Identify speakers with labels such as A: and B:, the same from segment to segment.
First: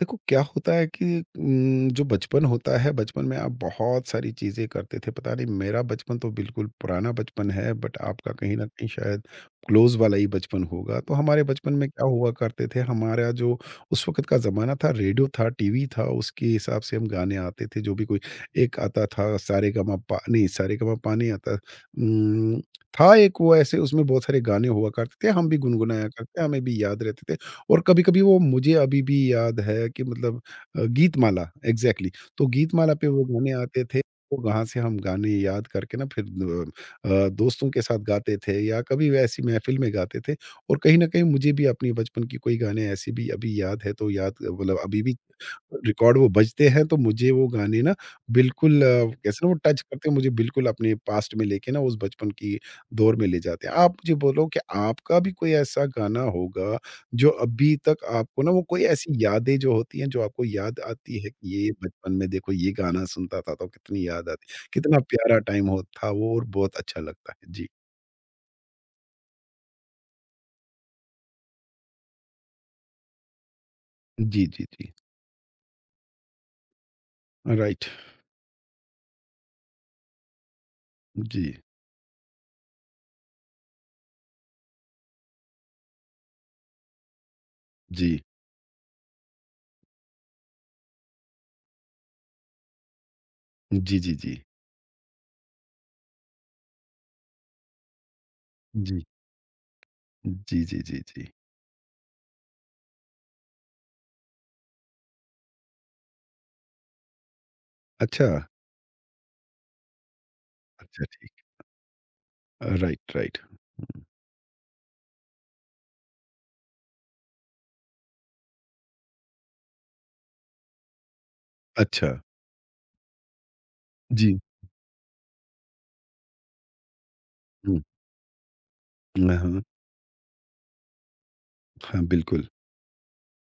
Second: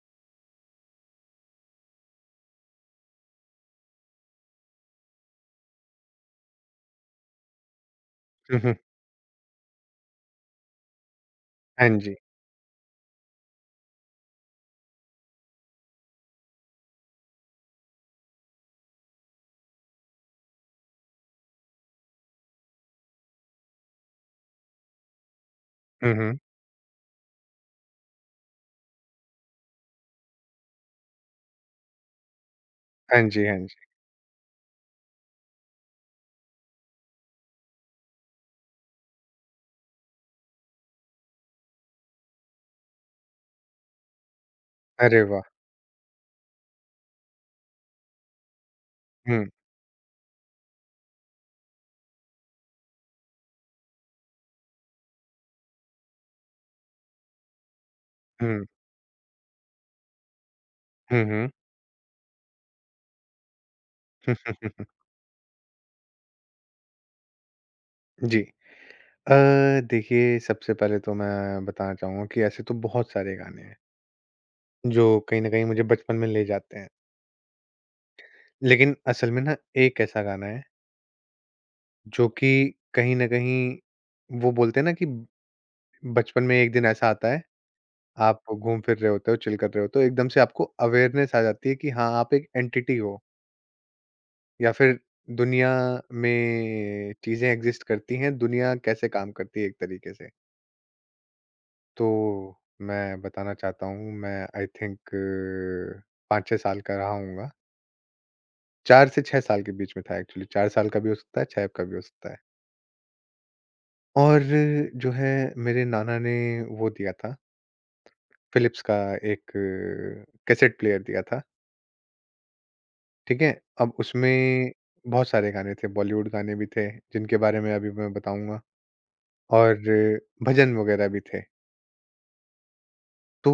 A: देखो क्या होता है कि जो बचपन होता है, बचपन में आप बहुत सारी चीज़ें करते थे। पता नहीं मेरा बचपन तो बिल्कुल पुराना बचपन है बट आपका कहीं
B: हुँ,
A: न
B: हुँ।
A: कहीं शायद क्लोज़ वाला ही बचपन होगा। तो हमारे बचपन में
B: हाँ
A: क्या
B: जी।
A: हुआ करते थे, हमारा जो उस वक़्त का ज़माना था, रेडियो था, टीवी था, उसके हिसाब से हम गाने आते थे। जो भी कोई एक आता था सारेगामापा नहीं सारे गमा पानी आता उम, था एक वो ऐसे उसमें बहुत सारे गाने हुआ करते थे, हम भी गुनगुनाया
B: हुँ, हुँ।
A: करते, हमें भी याद रहते थे। और कभी-कभी वो मुझे अभी भी याद है कि मतलब गीतमाला एग्ज़ैक्टली तो गीतमाला पे
B: हाँ
A: वो
B: जी,
A: गाने
B: हाँ
A: आते
B: जी।
A: थे, वो वहाँ से हम गाने याद करके ना फिर अ, दोस्तों के साथ गाते थे या कभी ऐसी महफ़िल में गाते थे और कहीं न कहीं मुझे भी अपने बचपन की कोई गाने ऐसे भी अभी याद है तो याद मतलब अभी भी
B: अरे वाह!
A: रिकॉर्ड वो बजते हैं तो मुझे वो गाने ना बिल्कुल कैसे
B: हुँ,
A: ना वो टच करते हैं मुझे बिल्कुल अपने पास्ट में लेके ना उस बचपन की दौर में ले जाते हैं। आप मुझे बोलो कि आपका भी कोई ऐसा गाना होगा जो अभी तक आपको ना वो
B: हुँ।
A: कोई ऐसी यादें जो होती हैं जो आपको याद आती
B: हुँ,
A: है
B: हुँ।
A: कि ये बचपन में देखो ये गाना सुनता था तो कितनी याद आती कितना प्यारा टाइम हो था वो और बहुत अच्छा लगता है। जी।
B: जी। देखिए सबसे पहले तो मैं बताना चाहूँगा कि ऐसे तो बहुत सारे गाने हैं,
A: जी, जी, जी।
B: जो कहीं न कहीं मुझे बचपन में ले जाते हैं।
A: राइट।
B: लेकिन असल में ना एक ऐसा गाना है,
A: जी,
B: जो कि कहीं न कहीं वो बोलते हैं ना कि बचपन में एक दिन ऐसा आता है,
A: जी।
B: आप घूम फिर रहे होते हो, चिल कर रहे होते हो, एकदम से आपको अवेयरनेस आ जाती है कि हाँ, आप एक एंटिटी हो।
A: जी, जी, जी।
B: या फिर दुनिया में चीजें एग्जिस्ट करती हैं, दुनिया
A: जी।
B: कैसे काम करती है एक तरीके से।
A: जी, जी, जी, जी।
B: तो मैं बताना चाहता हूँ मैं आई थिंक 5-6 साल का रहा होऊँगा।
A: अच्छा,
B: 4 से 6 साल के बीच में था एक्चुअली 4 साल का
A: अच्छा
B: भी हो सकता
A: ठीक।
B: है, 6 का भी हो सकता है।
A: Right, right.
B: और जो है मेरे नाना ने वो दिया था फिलिप्स का एक कैसेट प्लेयर दिया था,
A: अच्छा।
B: ठीक है? अब
A: जी।
B: उसमें बहुत सारे गाने थे बॉलीवुड गाने भी थे, जिनके बारे में
A: हुँ।
B: अभी मैं बताऊँगा
A: हाँ, हाँ।
B: और भजन वगैरह भी थे।
A: हाँ, बिल्कुल।
B: तो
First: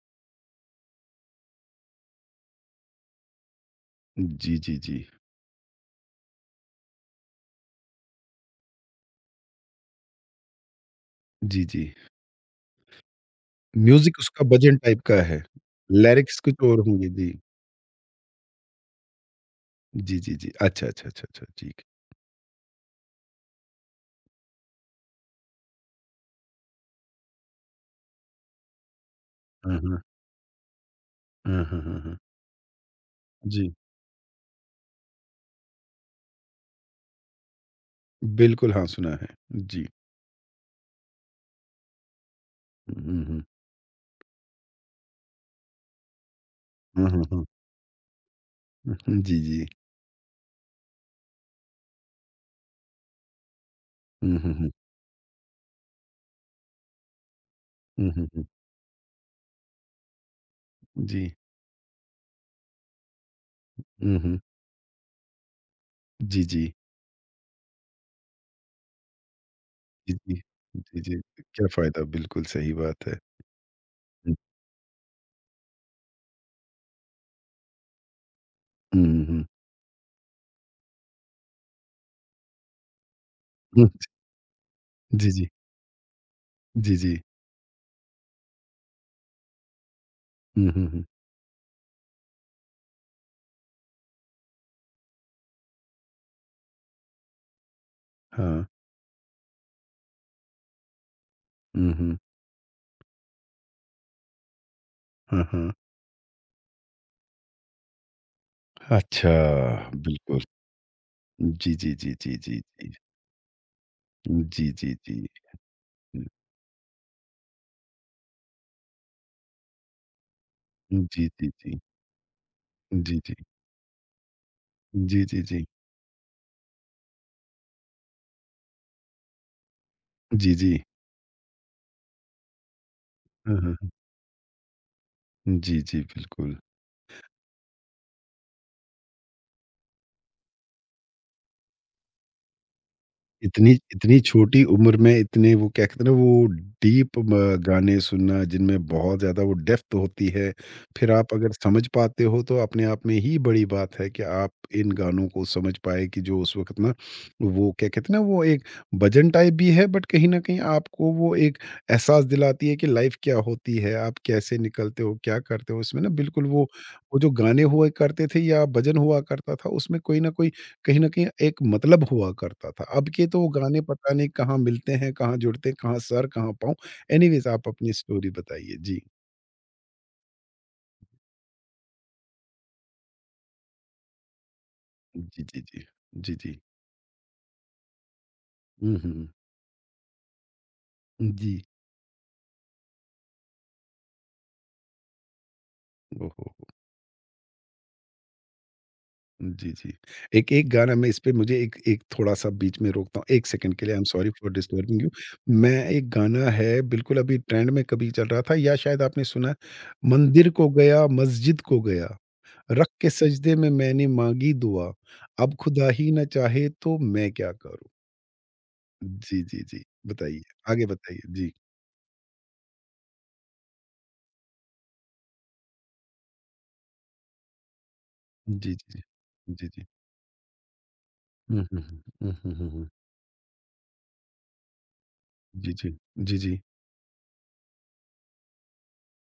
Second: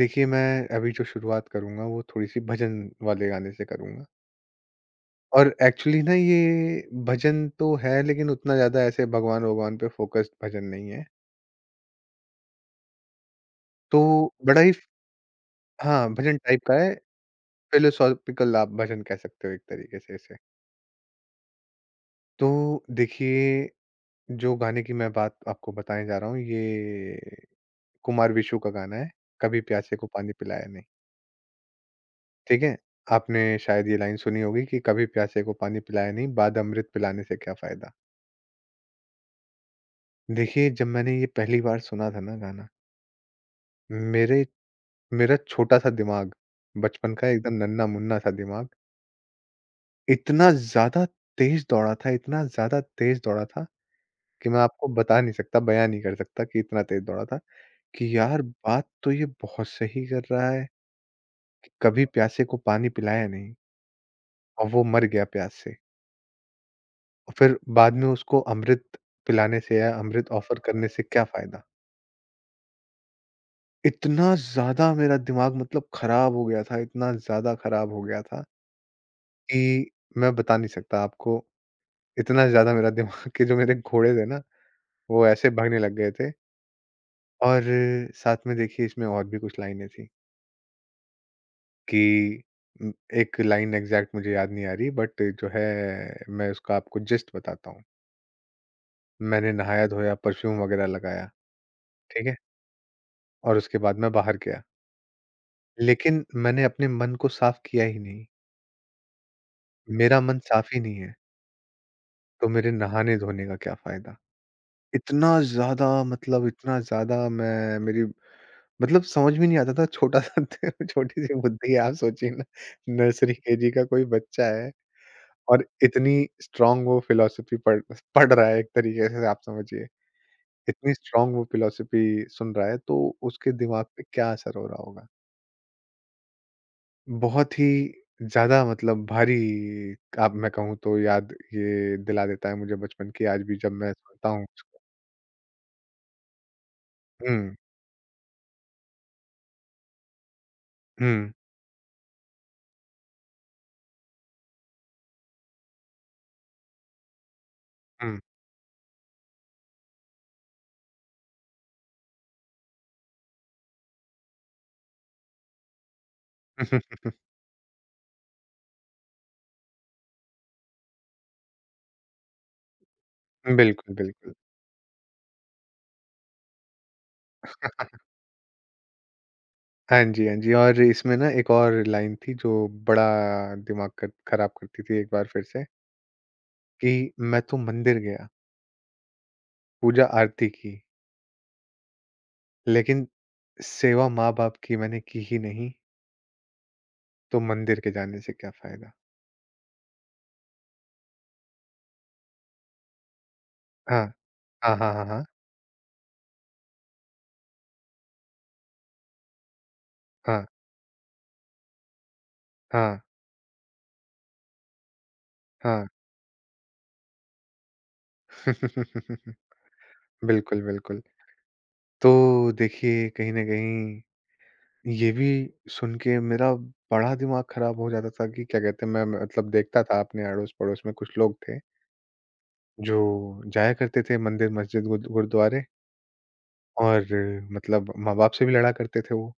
B: देखिए मैं अभी जो शुरुआत करूँगा वो थोड़ी-सी भजन वाले गाने से करूँगा
A: जी, जी, जी।
B: और एक्चुअली ना ये भजन तो है लेकिन उतना ज़्यादा ऐसे भगवान-वगवान पे फ़ोकस्ड भजन नहीं है।
A: जी, जी।
B: तो
A: म्यूज़िक उसका
B: बड़ा ही
A: भजन टाइप का है।
B: हाँ, भजन
A: लिरिक्स
B: टाइप
A: कुछ
B: का
A: और
B: है,
A: होंगे। जी।
B: फिलोसॉफ़िकल आप भजन कह सकते हो एक तरीके से
A: जी, जी,
B: इसे।
A: जी। अच्छा, अच्छा, अच्छा, अच्छा, ठीक है।
B: तो देखिए जो गाने की मैं बात आपको बताने जा रहा हूँ ये कुमार विशु का गाना है, कभी
A: हुँ,
B: प्यासे
A: हुँ।
B: को पानी पिलाया नहीं।
A: हुँ, हुँ, हुँ, हुँ।
B: ठीक है? आपने
A: जी।
B: शायद ये लाइन सुनी होगी कि कभी प्यासे को पानी पिलाया नहीं, बाद अमृत पिलाने से क्या फ़ायदा।
A: बिल्कुल, हाँ, सुना है। जी।
B: देखिए, जब मैंने ये पहली बार सुना था ना गाना,
A: हुँ, हुँ, हुँ।
B: मेरे मेरा छोटा-सा दिमाग,
A: हुँ,
B: बचपन
A: हुँ,
B: का
A: हुँ।
B: एकदम नन्हा-मुन्ना सा दिमाग,
A: हुँ, जी, जी।
B: इतना ज़्यादा तेज़ दौड़ा था, इतना ज़्यादा तेज़ दौड़ा था
A: हुँ,
B: कि
A: हुँ,
B: मैं
A: हुँ।
B: आपको बता नहीं सकता, बयाँ नहीं कर सकता कि इतना तेज़ दौड़ा था
A: हुँ,
B: कि
A: हुँ,
B: यार
A: हुँ।
B: बात तो ये बहुत सही कर रहा है
A: जी।
B: कि कभी प्यासे को पानी पिलाया नहीं
A: हुँ, हुँ।
B: और वो मर गया प्यास से।
A: जी, जी।
B: और फिर बाद में उसको अमृत पिलाने से या
A: जी,
B: अमृत
A: जी।
B: ऑफ़र करने
A: जी,
B: से
A: जी।
B: क्या फ़ायदा?
A: क्या फ़ायदा? बिल्कुल सही बात है। हुँ।
B: इतना ज़्यादा मेरा दिमाग मतलब ख़राब हो गया था, इतना ज़्यादा ख़राब हो गया था
A: हुँ, हुँ, हुँ।
B: कि मैं बता नहीं सकता आपको। इतना ज़्यादा मेरा दिमाग कि जो मेरे
A: हुँ।
B: घोड़े थे ना, वो
A: जी, जी।
B: ऐसे भागने लग गए थे
A: जी, जी।
B: और साथ में देखिए इसमें और भी कुछ लाइनें थी
A: हुँ, हुँ, हुँ।
B: कि उम, एक लाइन एग्ज़ैक्ट मुझे याद नहीं आ रही बट जो है मैं उसका आपको जिस्ट बताता हूँ।
A: हाँ।
B: मैंने नहाया-धोया, परफ्यूम वग़ैरह लगाया,
A: हुँ, हुँ।
B: ठीक है? और उसके बाद मैं बाहर गया।
A: हाँ, हाँ।
B: लेकिन मैंने अपने मन को साफ किया ही नहीं।
A: अच्छा,
B: मेरा मन
A: बिल्कुल।
B: साफ ही नहीं है,
A: जी, जी, जी, जी,
B: तो
A: जी,
B: मेरे
A: जी।
B: नहाने-धोने का क्या फ़ायदा?
A: जी, जी, जी।
B: इतना ज़्यादा मतलब इतना ज़्यादा मैं मेरी मतलब समझ में नहीं आता था छोटा-सा
A: जी,
B: छोटी-सी
A: जी,
B: बुद्धि है
A: जी।
B: आप सोचिए ना,
A: जी,
B: नर्सरी
A: जी।
B: केजी का कोई बच्चा है
A: जी, जी, जी। जी जी
B: और इतनी स्ट्रॉन्ग वो फ़िलॉसफ़ी पढ़ पढ़ रहा है एक तरीके से आप समझिए।
A: जी, जी।
B: इतनी स्ट्रॉन्ग वो फ़िलॉसफ़ी सुन रहा है, तो उसके
A: हाँ, हाँ।
B: दिमाग पे क्या असर हो रहा होगा?
A: हाँ, जी, जी, बिल्कुल।
B: बहुत ही ज़्यादा मतलब भारी आप मैं कहूँ तो याद ये दिला देता है मुझे बचपन की आज भी
A: इतनी
B: जब मैं
A: इतनी
B: सुनता हूँ
A: छोटी
B: उसको।
A: उम्र में इतने वो क्या कहते हैं ना वो डीप म
B: हुँ,
A: गाने सुनना जिनमें बहुत ज़्यादा वो डेप्थ होती है, फिर आप
B: हुँ,
A: अगर समझ पाते हो तो अपने आप में ही बड़ी बात है कि आप इन गानों को समझ पाए कि जो उस वक़्त ना वो क्या कहते
B: हुँ।
A: हैं ना वो एक भजन टाइप भी है बट कहीं न कहीं आपको वो एक एहसास दिलाती है कि लाइफ़ क्या होती है, आप कैसे निकलते हो, क्या करते हो? इसमें ना बिल्कुल वो जो गाने हुआ करते थे या भजन हुआ करता था उसमें कोई न कोई कहीं न कहीं एक मतलब हुआ करता था। अब के तो गाने
B: बिल्कुल,
A: पता नहीं
B: बिल्कुल।
A: कहाँ मिलते हैं, कहाँ जुड़ते हैं, कहाँ सर, कहाँ पाँव। एनीवेज़ आप अपनी स्टोरी बताइए। जी।
B: हाँ जी, हाँ जी और इसमें ना एक और लाइन थी जो बड़ा दिमाग ख खराब करती थी एक बार
A: जी,
B: फिर
A: जी,
B: से
A: जी। जी, जी।
B: कि मैं तो मंदिर गया,
A: हुँ, हुँ।
B: पूजा आरती की,
A: जी।
B: लेकिन सेवा माँ-बाप की मैंने की ही नहीं,
A: ओह हो, हो!
B: तो मंदिर के जाने से क्या फ़ायदा?
A: जी, जी। एक एक गाना मैं इसपे मुझे एक एक थोड़ा-सा बीच में रोकता हूँ। 1 सेकंड के लिए आई एम
B: हाँ।
A: सॉरी फॉर
B: हाँ, हाँ,
A: डिस्टर्बिंग
B: हाँ,
A: यू।
B: हाँ।
A: मैं एक गाना है बिल्कुल अभी ट्रेंड में कभी चल रहा था या शायद आपने सुना है,
B: हाँ,
A: मंदिर को गया, मस्जिद को गया। रख
B: हाँ,
A: के सजदे में मैंने मांगी दुआ अब
B: हाँ।
A: खुदा ही न चाहे तो मैं क्या करूँ? जी, जी, जी। बताइए,
B: बिल्कुल,
A: आगे
B: बिल्कुल।
A: बताइए। जी।
B: तो देखिए, कहीं न कहीं ये भी सुन के मेरा बड़ा दिमाग ख़राब हो जाता था कि क्या
A: जी, जी,
B: कहते हैं,
A: जी।
B: मैं मतलब
A: जी,
B: देखता
A: जी।
B: था अपने अड़ोस-पड़ोस में कुछ लोग थे,
A: हुँ, hmm, hmm. Hmm, hmm, hmm, हुँ।
B: जो जाया करते थे मंदिर, मस्जिद, गुरुद्वारे
A: जी, जी। जी, जी।
B: और मतलब माँ-बाप से भी लड़ा करते थे वो।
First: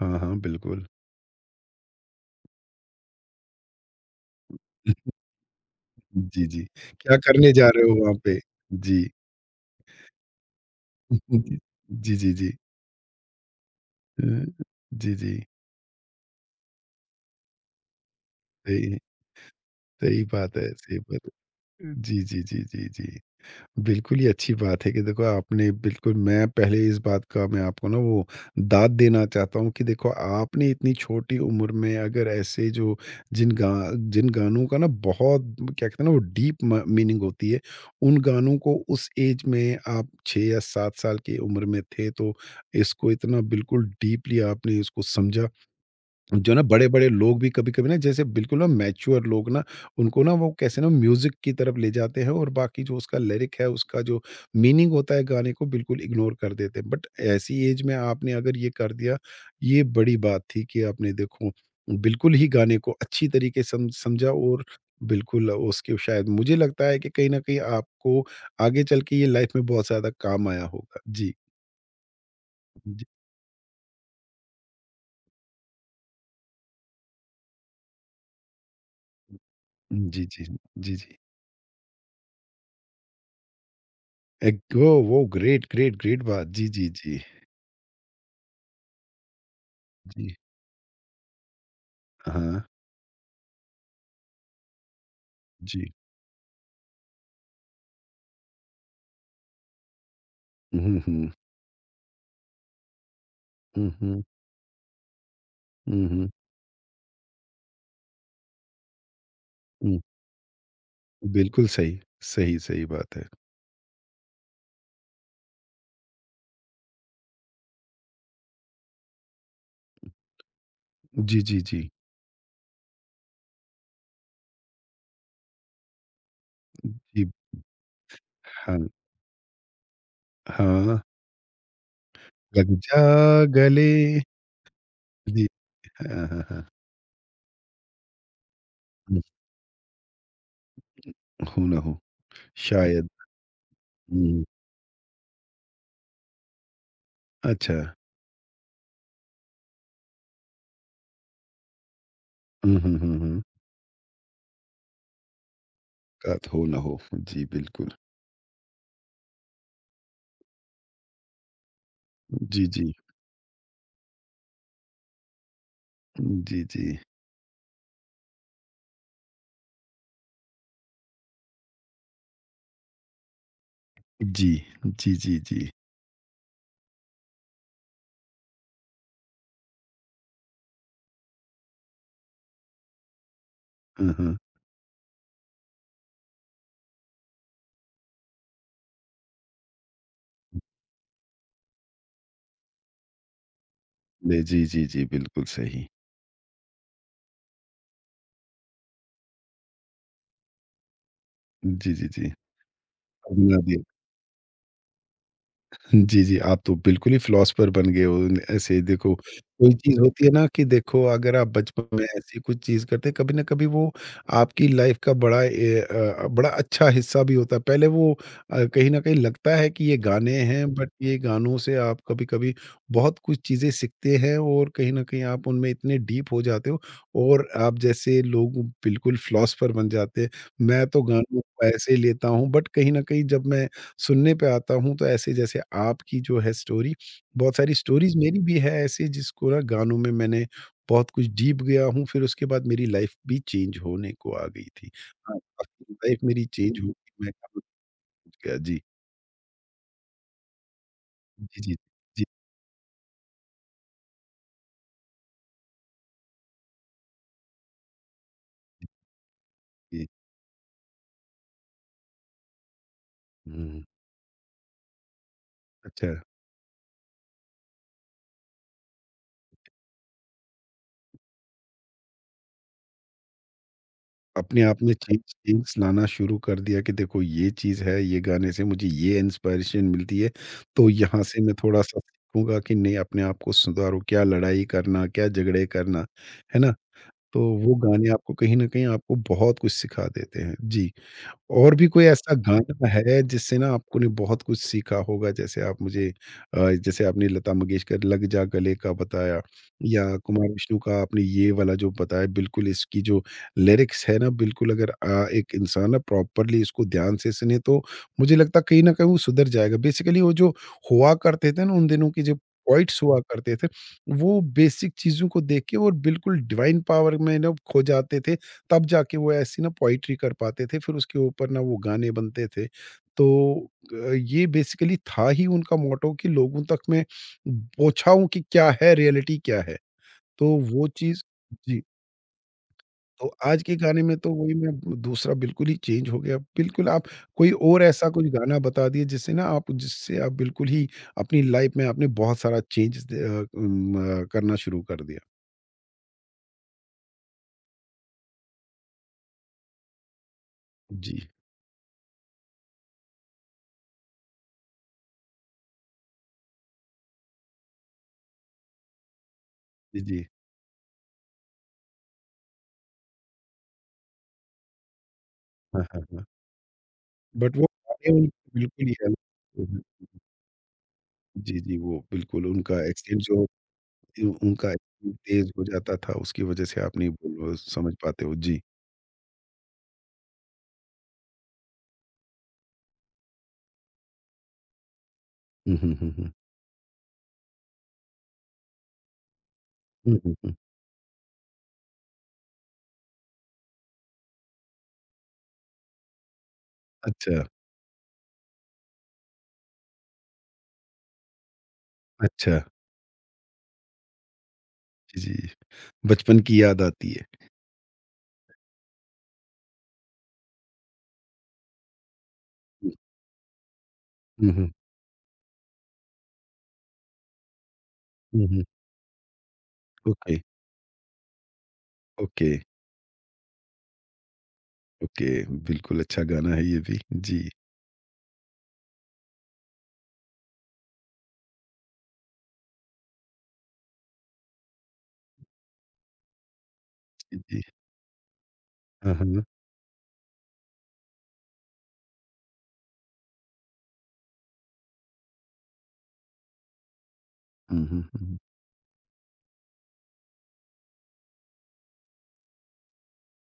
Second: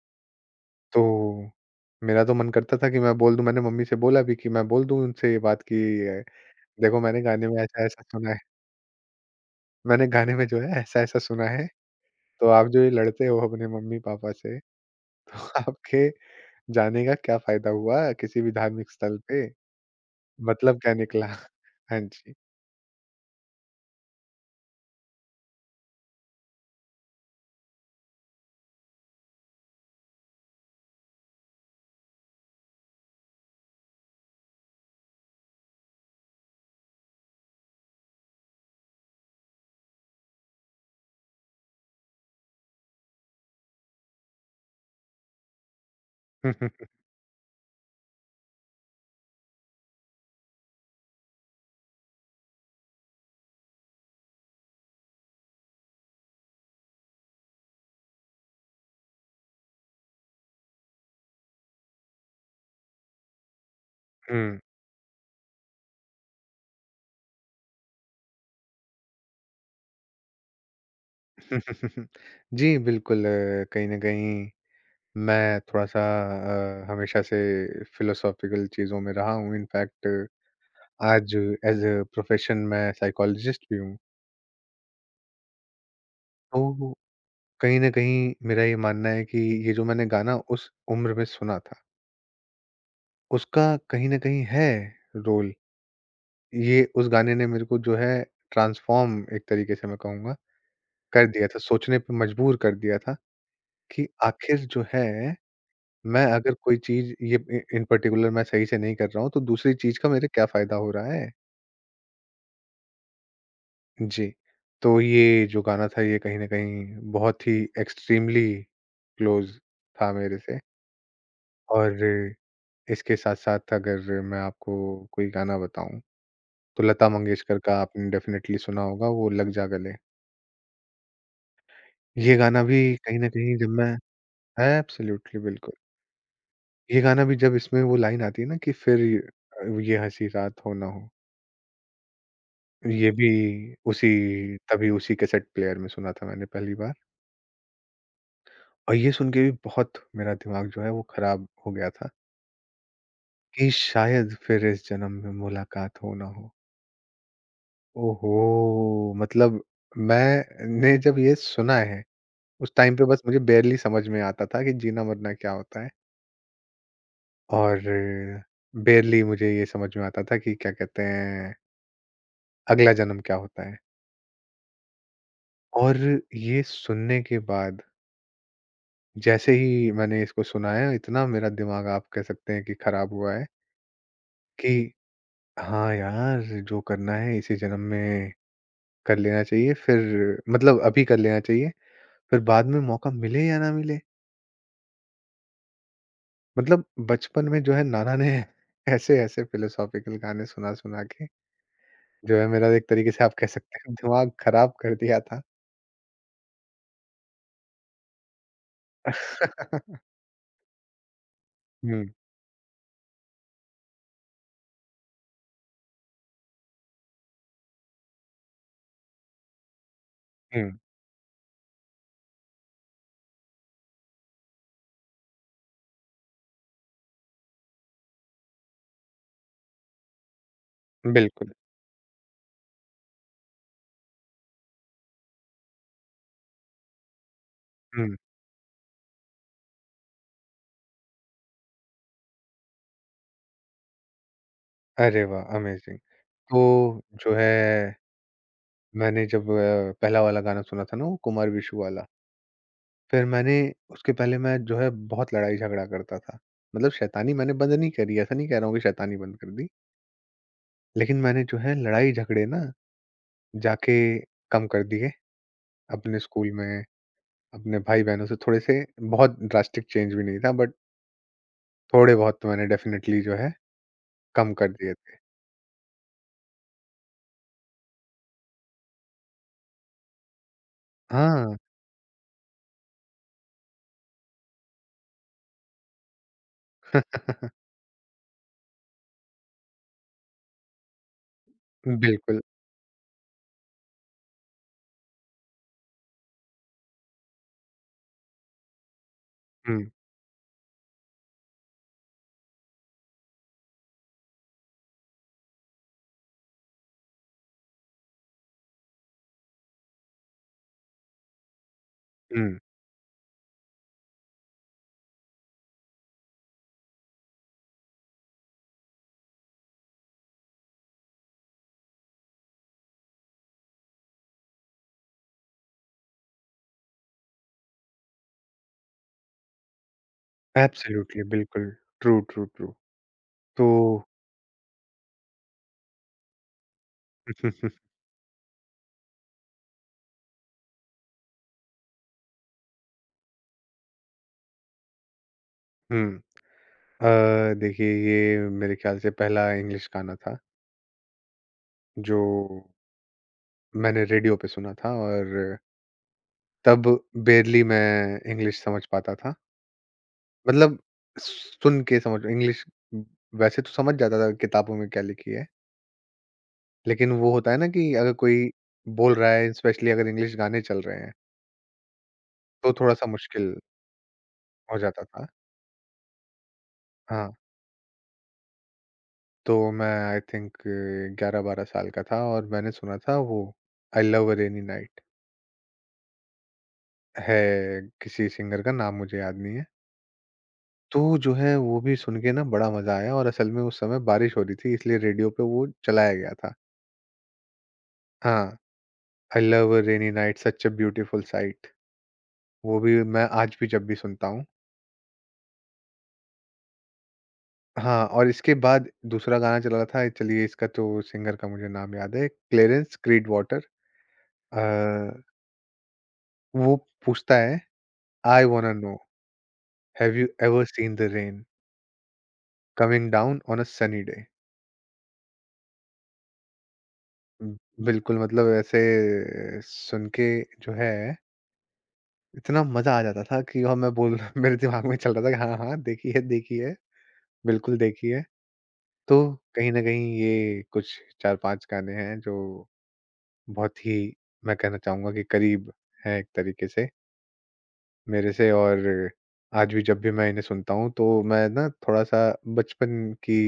A: हाँ, हाँ, बिल्कुल।
B: तो मेरा तो मन करता था कि मैं बोल दूँ मैंने मम्मी से बोला भी कि मैं बोल दूँ उनसे ये बात कि अ,
A: जी, जी।
B: देखो
A: क्या
B: मैंने गाने
A: करने
B: में
A: जा रहे हो
B: ऐसा-ऐसा
A: वहाँ
B: सुना है
A: पे? जी।
B: मैंने गाने में जो है ऐसा-ऐसा सुना
A: जी,
B: है,
A: जी, जी,
B: तो
A: जी।
B: आप जो ये लड़ते हो अपने मम्मी-पापा
A: अ,
B: से,
A: जी, जी।
B: तो आपके जाने का क्या फ़ायदा हुआ किसी भी
A: सही
B: धार्मिक
A: है,
B: स्थल पे?
A: सही बात है,
B: मतलब क्या
A: सही बात
B: निकला?
A: है।
B: हाँ
A: जी,
B: जी।
A: जी, जी, जी, जी। बिल्कुल ही अच्छी बात है कि देखो आपने बिल्कुल मैं पहले इस बात का मैं आपको ना वो दाद देना चाहता हूँ कि देखो आपने इतनी छोटी उम्र में अगर ऐसे जो जिन गा जिन गानों का ना बहुत क्या कहते हैं ना वो डीप मीनिंग होती है उन गानों को उस एज में आप छः या सात साल की उम्र में थे तो इसको इतना बिल्कुल डीपली आपने इसको समझा जो ना बड़े-बड़े लोग भी कभी-कभी ना जैसे बिल्कुल ना मैच्योर लोग ना, उनको ना वो कैसे ना म्यूज़िक की तरफ ले जाते हैं और बाकी जो उसका लिरिक है, उसका जो मीनिंग होता है गाने को बिल्कुल इग्नोर कर देते हैं। बट ऐसी एज में आपने अगर ये कर दिया, ये बड़ी बात थी कि आपने देखो बिल्कुल ही गाने को अच्छी तरीके सम समझा
B: हुँ।
A: और बिल्कुल उसके शायद मुझे लगता है कि कहीं न कहीं आपको आगे चल के ये लाइफ़ में बहुत ज़्यादा काम आया होगा। जी,
B: जी,
A: जी।
B: बिल्कुल कहीं न कहीं मैं थोड़ा-सा हमेशा से फ़िलोसॉफ़िकल चीज़ों में रहा हूँ। इनफ़ैक्ट
A: जी, जी। जी, जी।
B: आज ऐज़ अ प्रोफ़ेशन मैं साइकोलॉजिस्ट भी हूँ।
A: एक ओ वो ग्रेट, ग्रेट, ग्रेट बात। जी, जी,
B: तो
A: जी।
B: कहीं न कहीं मेरा ये मानना है कि ये जो मैंने
A: जी,
B: गाना उस उम्र में सुना था,
A: हाँ,
B: उसका कहीं न कहीं है रोल।
A: जी।
B: ये उस गाने ने मेरे को जो है ट्रांसफ़ॉर्म एक तरीके से मैं कहूँगा
A: हुँ,
B: कर
A: हुँ।
B: दिया था, सोचने पे मजबूर कर दिया था
A: हुँ,
B: कि
A: हुँ।
B: आखिर जो है,
A: हुँ,
B: मैं
A: हुँ,
B: अगर कोई चीज़ ये इ इन पार्टिकुलर मैं सही से नहीं कर रहा हूँ, तो दूसरी
A: हुँ।
B: चीज़ का मेरे क्या फ़ायदा हो रहा है?
A: बिल्कुल सही, सही, सही बात है।
B: जी। तो ये जो गाना था, ये कहीं न कहीं बहुत ही एक्सट्रीमली क्लोज़ था मेरे से
A: जी, जी, जी।
B: और इसके साथ-साथ अगर मैं आपको कोई गाना बताऊँ, तो लता
A: जी,
B: मंगेशकर का आपने डेफ़िनेटली
A: हाँ,
B: सुना होगा, वो लग जा गले।
A: हाँ।
B: ये गाना
A: लग
B: भी
A: जा
B: कहीं न कहीं जब
A: गले
B: मैं एब्सोल्युटली,
A: जी।
B: बिल्कुल।
A: हाँ, हाँ, हाँ।
B: ये गाना भी जब इसमें वो लाइन आती है ना कि फिर
A: हुँ,
B: ये हँसी रात हो ना हो।
A: हो ना हो, शायद।
B: ये भी उसी
A: हुँ,
B: उसी कैसेट प्लेयर में सुना था मैंने पहली बार
A: अच्छा।
B: और ये सुन के भी बहुत मेरा दिमाग जो है वो खराब हो गया था
A: हुँ, हुँ, हुँ, हुँ।
B: कि शायद फिर इस जन्म में मुलाकात हो ना
A: बात
B: हो।
A: हो ना हो। जी, बिल्कुल।
B: ओहो! मतलब मैंने जब ये सुना है,
A: जी,
B: उस
A: जी।
B: टाइम पे बस मुझे बारली समझ में आता था कि जीना-मरना क्या होता है
A: जी, जी।
B: और बारली मुझे ये समझ में आता था कि क्या कहते हैं, अगला जन्म क्या होता है।
A: जी, जी, जी, जी।
B: और ये सुनने के बाद, जैसे ही मैंने इसको सुनाया इतना मेरा दिमाग आप कह सकते हैं कि खराब हुआ है
A: हाँ, हाँ।
B: कि हाँ यार, जो करना है इसी जन्म में कर लेना चाहिए फिर मतलब अभी कर लेना चाहिए, फिर बाद में मौका मिले या ना मिले।
A: ले जी, जी, जी, बिल्कुल सही।
B: मतलब बचपन में जो है नाना ने ऐसे-ऐसे फिलोसॉफ़िकल गाने सुना-सुना के
A: जी, जी, जी।
B: जो है मेरा एक तरीके से आप कह
A: बना
B: सकते
A: दिया।
B: हैं दिमाग खराब कर दिया था।
A: जी, जी, आप तो बिल्कुल ही फिलॉसफर बन गए हो। ऐसे देखो, कोई चीज़ होती है ना कि देखो अगर आप बचपन में
B: हुँ,
A: ऐसी कुछ चीज़ करते हैं, कभी न कभी वो आपकी लाइफ़ का बड़ा बड़ा अच्छा हिस्सा भी होता है। पहले वो कहीं न कहीं लगता है कि ये गाने
B: हुँ,
A: हैं, बट ये गानों से आप कभी-कभी बहुत कुछ चीज़ें सीखते हैं और कहीं न कहीं आप उनमें इतने डीप हो जाते हो और आप जैसे लोग बिल्कुल फिलॉसफर बन जाते हैं। मैं तो गानों
B: बिल्कुल।
A: को ऐसे ही लेता हूँ, बट कहीं न कहीं जब मैं सुनने पे आता हूँ, तो ऐसे जैसे आपकी जो है स्टोरी, बहुत सारी स्टोरीज़
B: हुँ।
A: मेरी भी है ऐसे जिसको ना गानों में मैंने बहुत कुछ डीप गया हूँ, फिर उसके बाद मेरी लाइफ़ भी चेंज होने को आ गई थी।
B: अरे
A: हाँ,
B: वाह!
A: काफ़ी
B: अमेज़िंग।
A: लाइफ़ मेरी
B: तो
A: चेंज हो गई, मैं
B: जो
A: काफ़ी
B: है
A: पहुँच गया। जी।
B: मैंने जब पहला वाला गाना सुना था ना वो कुमार
A: जी, जी।
B: विशु वाला,
A: जी,
B: फिर मैंने उसके पहले मैं जो है बहुत लड़ाई-झगड़ा करता था। मतलब शैतानी मैंने बंद नहीं करी, ऐसा नहीं कह रहा हूँ कि शैतानी बंद कर दी।
A: जी।
B: लेकिन मैंने जो है लड़ाई-झगड़े ना
A: हुँ,
B: जाके कम कर दिए
A: अच्छा।
B: अपने स्कूल में, अपने भाई-बहनों से थोड़े से बहुत ड्रास्टिक चेंज भी नहीं था बट थोड़े बहुत तो मैंने डेफ़िनेटली जो है कम
A: अपने
B: कर
A: आप में
B: दिए थे।
A: चेंज चेंज लाना शुरू कर दिया कि देखो ये चीज़ है, ये गाने से मुझे ये इंस्पिरेशन मिलती है, तो यहाँ से मैं
B: हाँ,
A: थोड़ा-सा सीखूँगा कि नहीं अपने आप को सुधारो, क्या लड़ाई करना, क्या झगड़े करना, है ना? तो वो गाने आपको कहीं न कहीं आपको बहुत कुछ सिखा देते हैं। जी। और भी कोई ऐसा
B: बिल्कुल।
A: गाना है जिससे ना आपको ने बहुत कुछ सीखा होगा? जैसे आप मुझे जैसे आपने लता मंगेशकर "लग जा गले" का बताया
B: हुँ,
A: या कुमार विष्णु का आपने ये वाला जो बताया बिल्कुल इसकी जो लिरिक्स है ना बिल्कुल अगर एक इंसान ना प्रॉपरली इसको ध्यान से सुने तो मुझे लगता है कहीं न कहीं वो सुधर जाएगा। बेसिकली वो जो हुआ करते थे ना उन दिनों के जो
B: हुँ।
A: पोएट्स हुआ करते थे, वो बेसिक चीज़ों को देख के और बिल्कुल डिवाइन पावर में ना खो जाते थे तब जाके वो ऐसी ना पोइट्री कर पाते थे, फिर उसके ऊपर ना वो गाने बनते थे। तो ये बेसिकली था ही उनका मोटो कि लोगों तक मैं पहुँचाऊँ कि क्या है, रियलिटी क्या है। तो वो चीज़
B: एब्सोल्युटली, बिल्कुल।
A: जी,
B: ट्रू, ट्रू, ट्रू।
A: तो आज
B: तो
A: के गाने में तो वही मैं दूसरा बिल्कुल ही चेंज हो गया। बिल्कुल आप कोई और ऐसा कोई गाना बता दिए जिससे ना आप जिससे आप बिल्कुल ही अपनी लाइफ़ में आपने बहुत सारा चेंजेज़ दे अ, उम, अ, करना शुरू कर दिया।
B: हुँ। अ, देखिए ये मेरे ख़्याल से पहला इंग्लिश गाना था,
A: जी,
B: जो मैंने रेडियो पे सुना था और तब बेयरली मैं इंग्लिश समझ पाता था।
A: जी, जी।
B: मतलब सुन के समझ इंग्लिश वैसे तो समझ जाता था किताबों में क्या लिखी है,
A: हाँ, हाँ, हाँ।
B: लेकिन वो होता
A: बट
B: है
A: वो
B: ना कि
A: गाने
B: अगर कोई
A: उनके बिल्कुल ही
B: बोल रहा है
A: अलग
B: स्पेशली अगर इंग्लिश गाने चल रहे हैं,
A: जी, जी, वो बिल्कुल
B: तो
A: उनका
B: थोड़ा-सा
A: एक्सेंट जो
B: मुश्किल
A: उ उनका
B: हो जाता
A: एक्सेंट
B: था।
A: तेज़ हो जाता था, उसकी वजह से आप नहीं बोल
B: हाँ।
A: वो समझ पाते हो। जी।
B: तो मैं आई थिंक 11-12 साल का था और मैंने सुना था वो आई love a rainy night
A: hmm, hmm, hmm, हुँ।
B: है किसी सिंगर का नाम मुझे याद नहीं है।
A: हुँ, हुँ, हुँ।
B: तो जो है वो भी सुन के ना बड़ा मज़ा आया और असल में उस समय बारिश हो रही थी इसलिए रेडियो पे वो चलाया गया था।
A: अच्छा,
B: हाँ, I love a rainy night such a beautiful sight
A: अच्छा।
B: वो भी मैं आज भी जब भी सुनता हूँ।
A: जी, जी। बचपन की याद आती है।
B: हाँ, और इसके बाद दूसरा गाना चला था चलिए इसका तो सिंगर का मुझे नाम याद है Clarence Creed Water
A: hmm, hmm, hmm,
B: uh, वो पूछता है
A: hmm,
B: I
A: hmm.
B: Wanna know. Have you
A: okay,
B: ever seen the rain
A: okay,
B: coming down on a sunny day?
A: Okay. बिल्कुल अच्छा गाना है ये भी। जी,
B: उम, बिल्कुल मतलब ऐसे सुन के जो है इतना मज़ा आ जाता था कि और मैं बोल मेरे दिमाग में चल रहा था कि हाँ, हाँ, देखी है,
A: जी, जी।
B: बिल्कुल देखी है।
A: हाँ,
B: तो
A: हाँ।
B: कहीं न कहीं ये कुछ 4-5 गाने हैं जो बहुत ही मैं कहना चाहूँगा कि करीब हैं एक तरीके से
A: हुँ, हुँ,
B: मेरे
A: हुँ।
B: से और आज भी जब भी मैं इन्हें सुनता हूँ तो मैं ना थोड़ा-सा बचपन की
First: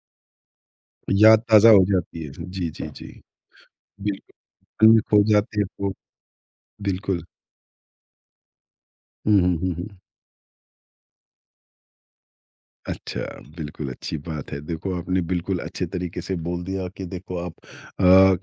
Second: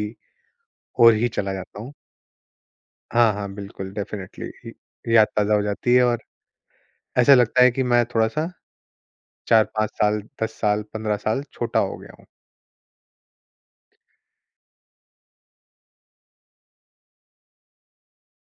B: ओर ही
A: याद
B: चला
A: ताज़ा
B: जाता
A: हो
B: हूँ।
A: जाती है। जी, जी, जी।
B: हाँ, हाँ, बिल्कुल, डेफ़िनेटली इ
A: बिल्कुल, मन में खो
B: याद ताज़ा
A: जाते
B: हो
A: हैं तो
B: जाती है और
A: बिल्कुल।
B: ऐसा लगता है कि मैं थोड़ा-सा
A: हुँ, हुँ, हुँ,
B: 4-5
A: हुँ।
B: साल, 10 साल, 15 साल छोटा हो गया हूँ।
A: अच्छा, बिल्कुल अच्छी बात है। देखो, आपने बिल्कुल अच्छे तरीके से बोल दिया कि देखो आप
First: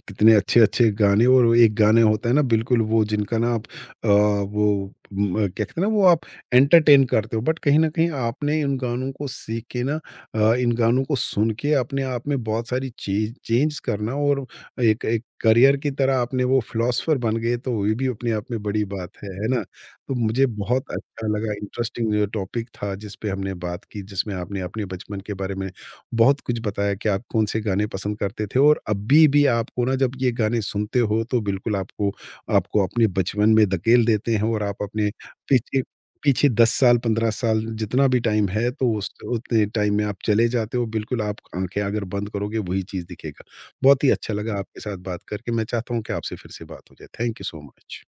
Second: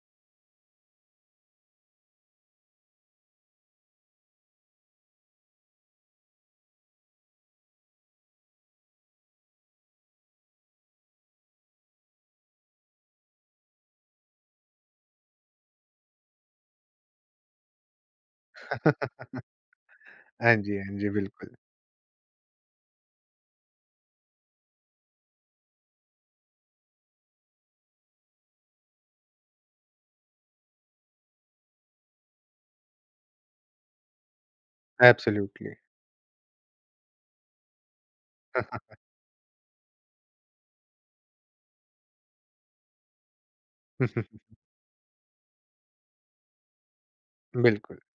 A: कितने अच्छे-अच्छे गाने और वो एक गाने होता है ना बिल्कुल वो जिनका ना आप अ, वो म क्या कहते हैं ना वो आप एंटरटेन करते हो बट कहीं न कहीं आपने इन गानों को सीख के ना इन गानों को सुन के अपने आप में बहुत सारी चीज़ चेंज करना और एक एक करियर की तरह आपने वो फिलॉसफर बन गए तो ये भी अपने आप में बड़ी बात है ना? तो मुझे
B: हाँ जी,
A: बहुत
B: हाँ जी,
A: अच्छा
B: बिल्कुल।
A: लगा, इंटरेस्टिंग जो टॉपिक था जिस पे हमने बात की, जिसमें आपने अपने बचपन के बारे में बहुत कुछ बताया कि आप कौन-से गाने पसंद करते थे और अभी भी आपको ना जब ये गाने सुनते हो तो बिल्कुल आपको आपको अपने बचपन में धकेल देते हैं और आप अपने
B: एब्सोल्यूटली
A: पीछे पीछे 10 साल, 15 साल जितना भी टाइम है तो उस उतने टाइम में आप चले जाते हो, बिल्कुल आप आँखें अगर बंद करोगे वही चीज़ दिखेगा। बहुत ही अच्छा लगा आपके साथ बात करके, मैं चाहता हूँ कि आपसे फिर से बात हो जाए। थैंक यू सो
B: बिल्कुल।
A: मच।